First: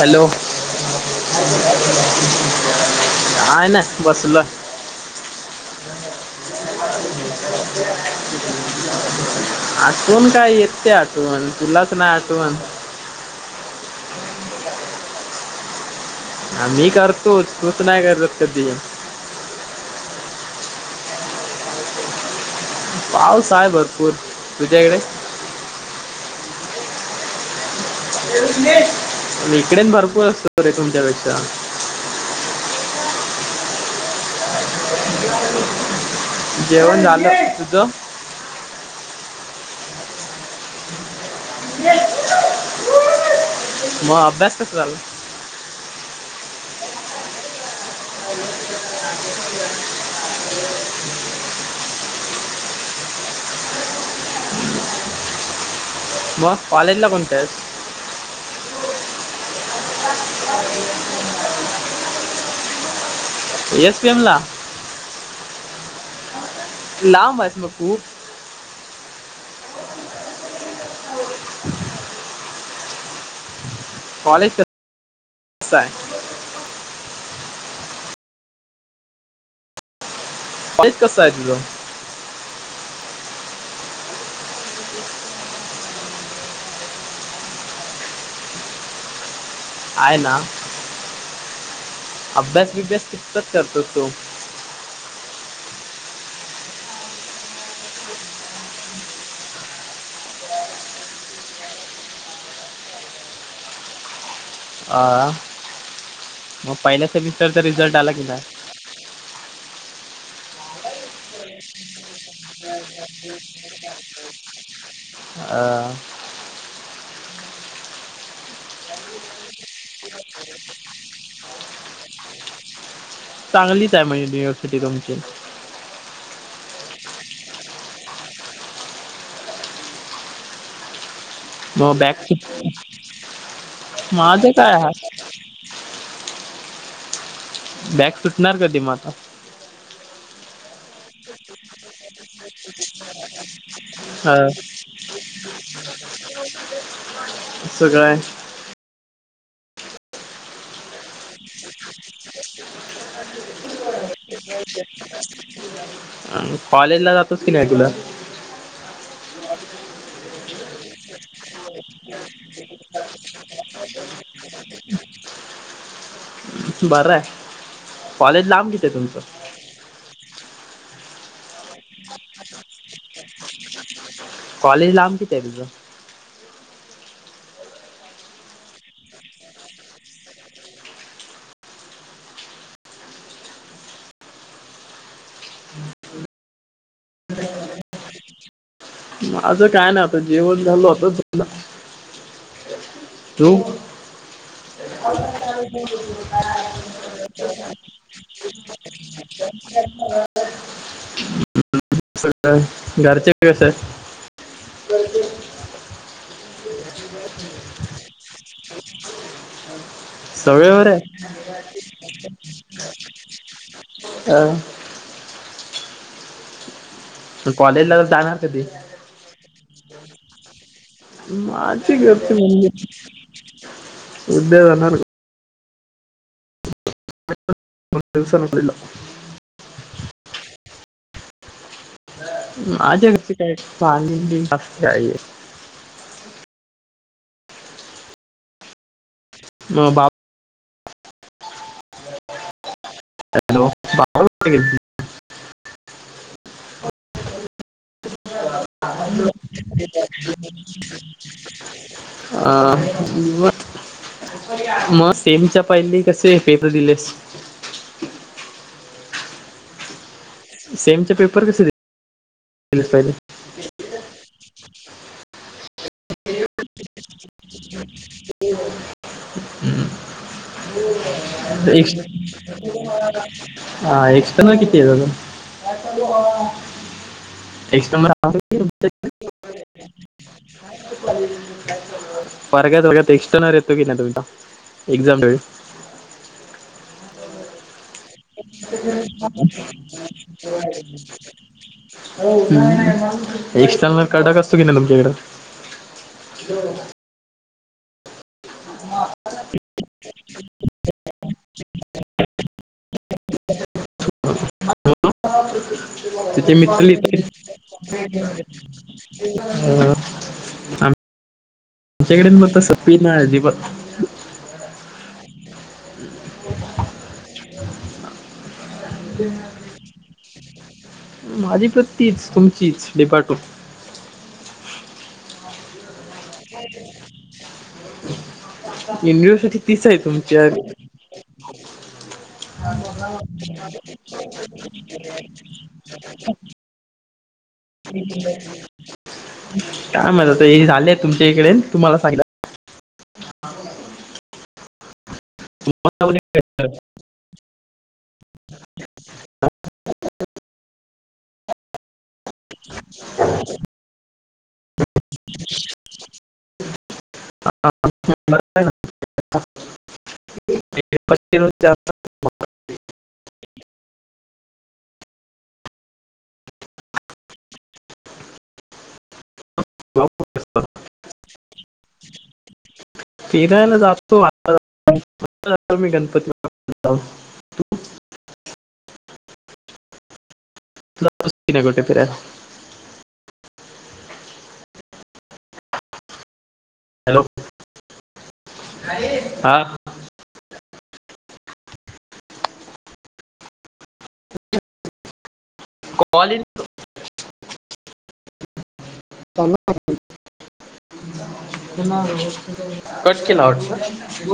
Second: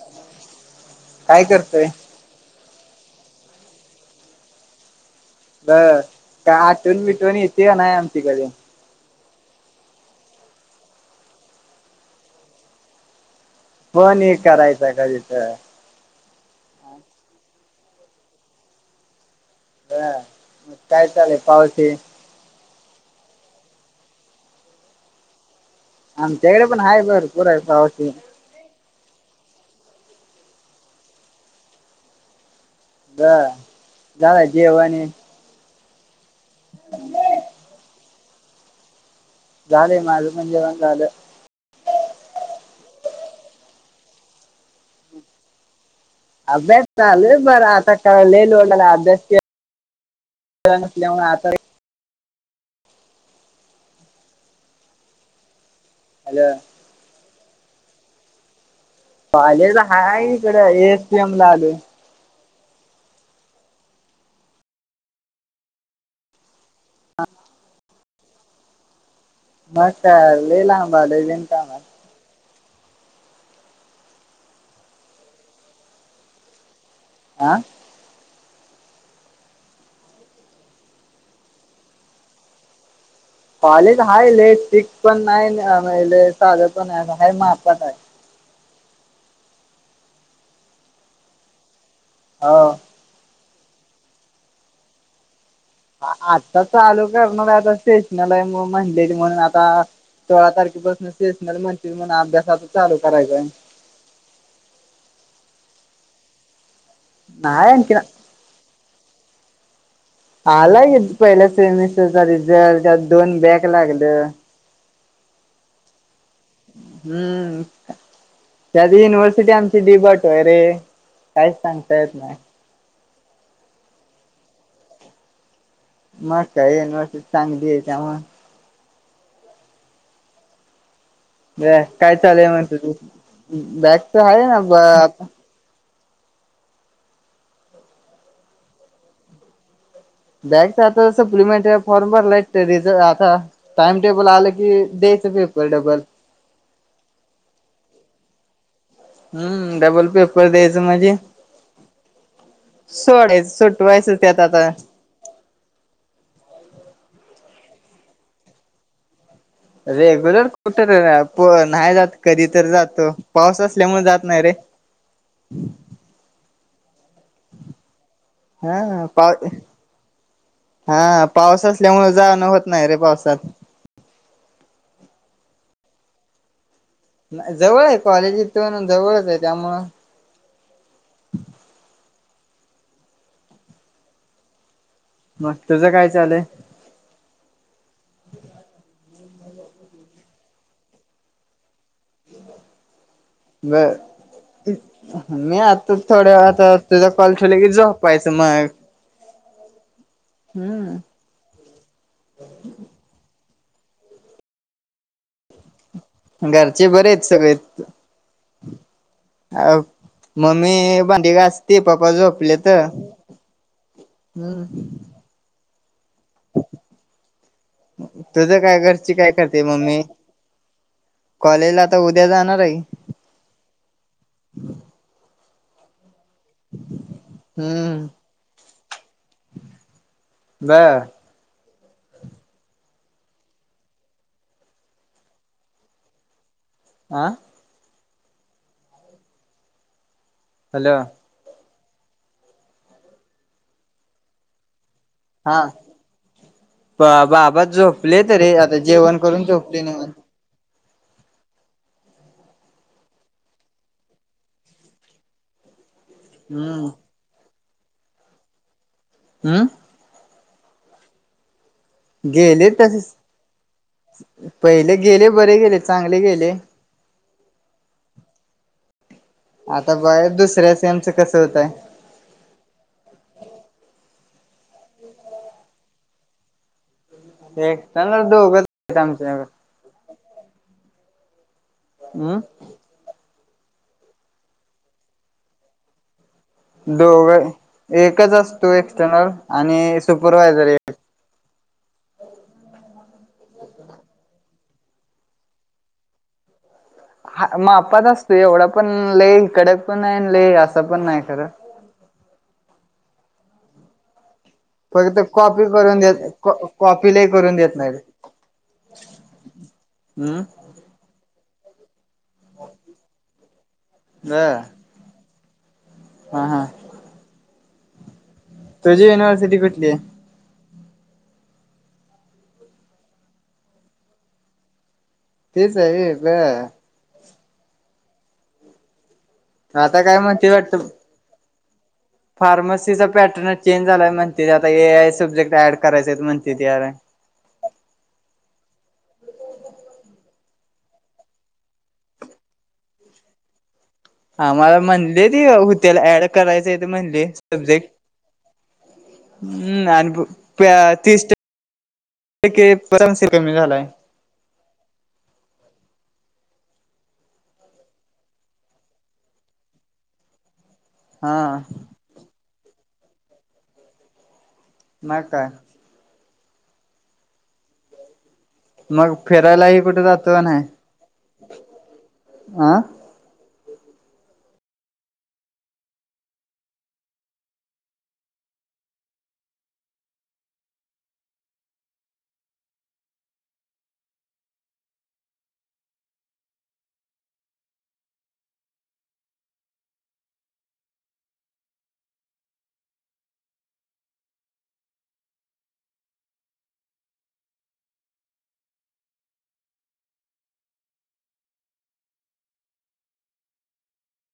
Hello. काय करतोय? काय नाही बसलोय. बर का आठवण बिटवण येते का नाही आमच्याकडे [inaudible] आठवण काय ये ते आठवण तुलाच नाही आठवण. फोन एक करायचा कधी तर. आ मी करतो तूच नाही करत कधी. ब, मग काय चालेय पाव [unintelligible] पाऊस आहे भरपूर, तुझ्याकडे? आमच्याकडे पण आहे भरपूर आहे पाव तेन. इकडेन भरपूर असतो र तुमच्यापेक्षा. ब झालं जेवा आणि जेवण झालं, तुझं? झालंय माझं पण जेवण झालं. [inaudible] मग अभ्यास कस चाल अभ्यास चाललंय बरा आता काय लई लोड अभ्यास [unintelligible] मुळे आता मग हॅलो कॉलेज ला कोणत्या आहेस? कॉलेज हाय इकड एसी एम ला आलोय. ए एस पी एम ला. लांब आहेस मग खूप‌ मग काय लय लांब आलोय [unintelligible] कॉलेज कसाय? आं. कॉलेज कस आहे तुझं? कॉलेज हाय लई सिक्स पण नाई न साधर पण [unintelligible] हाय मापात आहे. आहे ना, हो अभ्यास बिभ्यास कितपत करतो तू. आता चालू करणार आहे आता स्टेशनल लाय म म्हणलेली म्हणून आता सोळा तारखेपासून सेस्नल म्हणतील म्हणून अभ्यासच चालू करायचाय. आ, मग पहिल्या सेमिस्टरचा नाही आणखी रिझल्ट आला की नाही? आला की पहिल्या सेमिस्टरचा रिझल्ट त्यात दोन बॅक लागलं. आ. हम्म. त्यात युनिव्हर्सिटी आमची डिबट आयरे, काय सांगता येत नाही. चांगलीच आहे म युनिव्हर्सिटी तुमची. मग काय युनिव्हर्सिटी चांगली आहे त्यामुळ ब मग काय बॅग चा [unintelligible] सुट म्हणत तू, बॅग च हाय माझं ना काय ब आहे बॅक सुटणार कधी म आता? बॅगच आता सप्लिमेंट फॉर्म भर लाई [unintelligible] आता टाइम टेबल अ आलं की [unintelligible] येतोय डबल सगळ्यांची हम्म डबल पेपर द्यायचं म्हंजे सोडाय सुटवायचं त्यात आता आहे कॉलेजला जातोस की नाइ तुला रेग्युलर कुठ र प नाही जात कधी तर जातो पाऊस असल्यामुळे जात नाही रे. बराय कॉलेज लांब कितीय हा तुमचं? पाव हा पाऊस असल्यामुळ जाणं होत नाही रे पावसात कॉलेज लांब कितीय तुझं? जवळाय कॉलेज इथून जवळच हाय त्यामुळं म तुझं काय चालूय? माझं काय नाइ आता जेवण झालो आता झोपणार बरं मी आता थोड्या वेळात तुझा कॉल ठेवला की झोप [unintelligible] मग हम्म [unintelligible] घरचे कसे आहेत? [inaudible] घरचे बरेत सगळेत अ सगळे बरे मम्मी भांडी घासती पप्पा झोपल्यात हम्. आहे कॉलेजला जाणार तुझं कधी काय घरची काय करती मम्मी? कॉलेजला माझी आता उद्या [unintelligible] जाणार मम्मी आहे. उद्या होणार हम्म मटन संपलेलं बं माझ्या घरची काय [unintelligible] आं म बाप हॅलो. हॅलो [unintelligible] हा ब बाबा झोपलेत रे आ [inaudible] अं [unintelligible] सेमच्या पहिली कसे पेपर हम्म दिलेस? उं. सेमचे पेपर कसे गे गेले तसेस पहिले गेले बरे गेले चांगले गे ते. हम्म आता बघ दुसऱ्या सेमच कसं होतंय. [unintelligible] हा एक्स्टर्नल किती यात आजून एक्स्टर्नल दोघच आहेत आमच्या उं. सगळ्याच वर्गात एक्स्टर्नर येतो की नाइ तुमचा एक्झाम डे दोघय एकच असतू एक्सटर्नल आणि सुपरवायझर एक हम्म एक्स्टर्नल कडक असतो की नाय तुमच्याकड [unintelligible] हा मापात असतोय एवढा पण लय कडक पण नाय लय असा पण नाय खरा [inaudible] फक्त कॉपी करून देत [inaudible] किती मितलं [inaudible] कॉपी लय करून देत नाही हो हम्म आम् आमच्याकड म तस पीन अजिबा नया हा हा तुझी युनिव्हर्सिटी कुठलीये? माझी पण तीच तुमचीच डी पा टू तेच हाय रे युनिव्हर्सिटी तीच हाय आता काय म्हणते तुमचीवाली वाटतं [unintelligible] फार्मसीचा पॅटर्न चेंज झालाय म्हणतेत आता ए आय सब्जेक्ट ऍड करायचेत म्हणतेत ये आर काय माहित आता हे झालेत तुमच्या इकडे तुम्हाला सांगितला आम्हाला म्हणले ती हुत्याला ऍड करायचेत म्हणले सब्जेक्ट हम्म आणि बू पॅ तीस ट टक्के [unintelligible] कमी झालाय. [inaudible] हा [unintelligible] म काय मग फिरायलाही कुठ भाऊ. जातो कां नाय अं फिरायला जातो आता [unintelligible] मी गणपती [unintelligible] जाऊन तू जातोस की नाय कुठे फिरायला. हॅलो हा [unintelligible] कॉलीन [unintelligible] [unintelligible] कट केला वाटत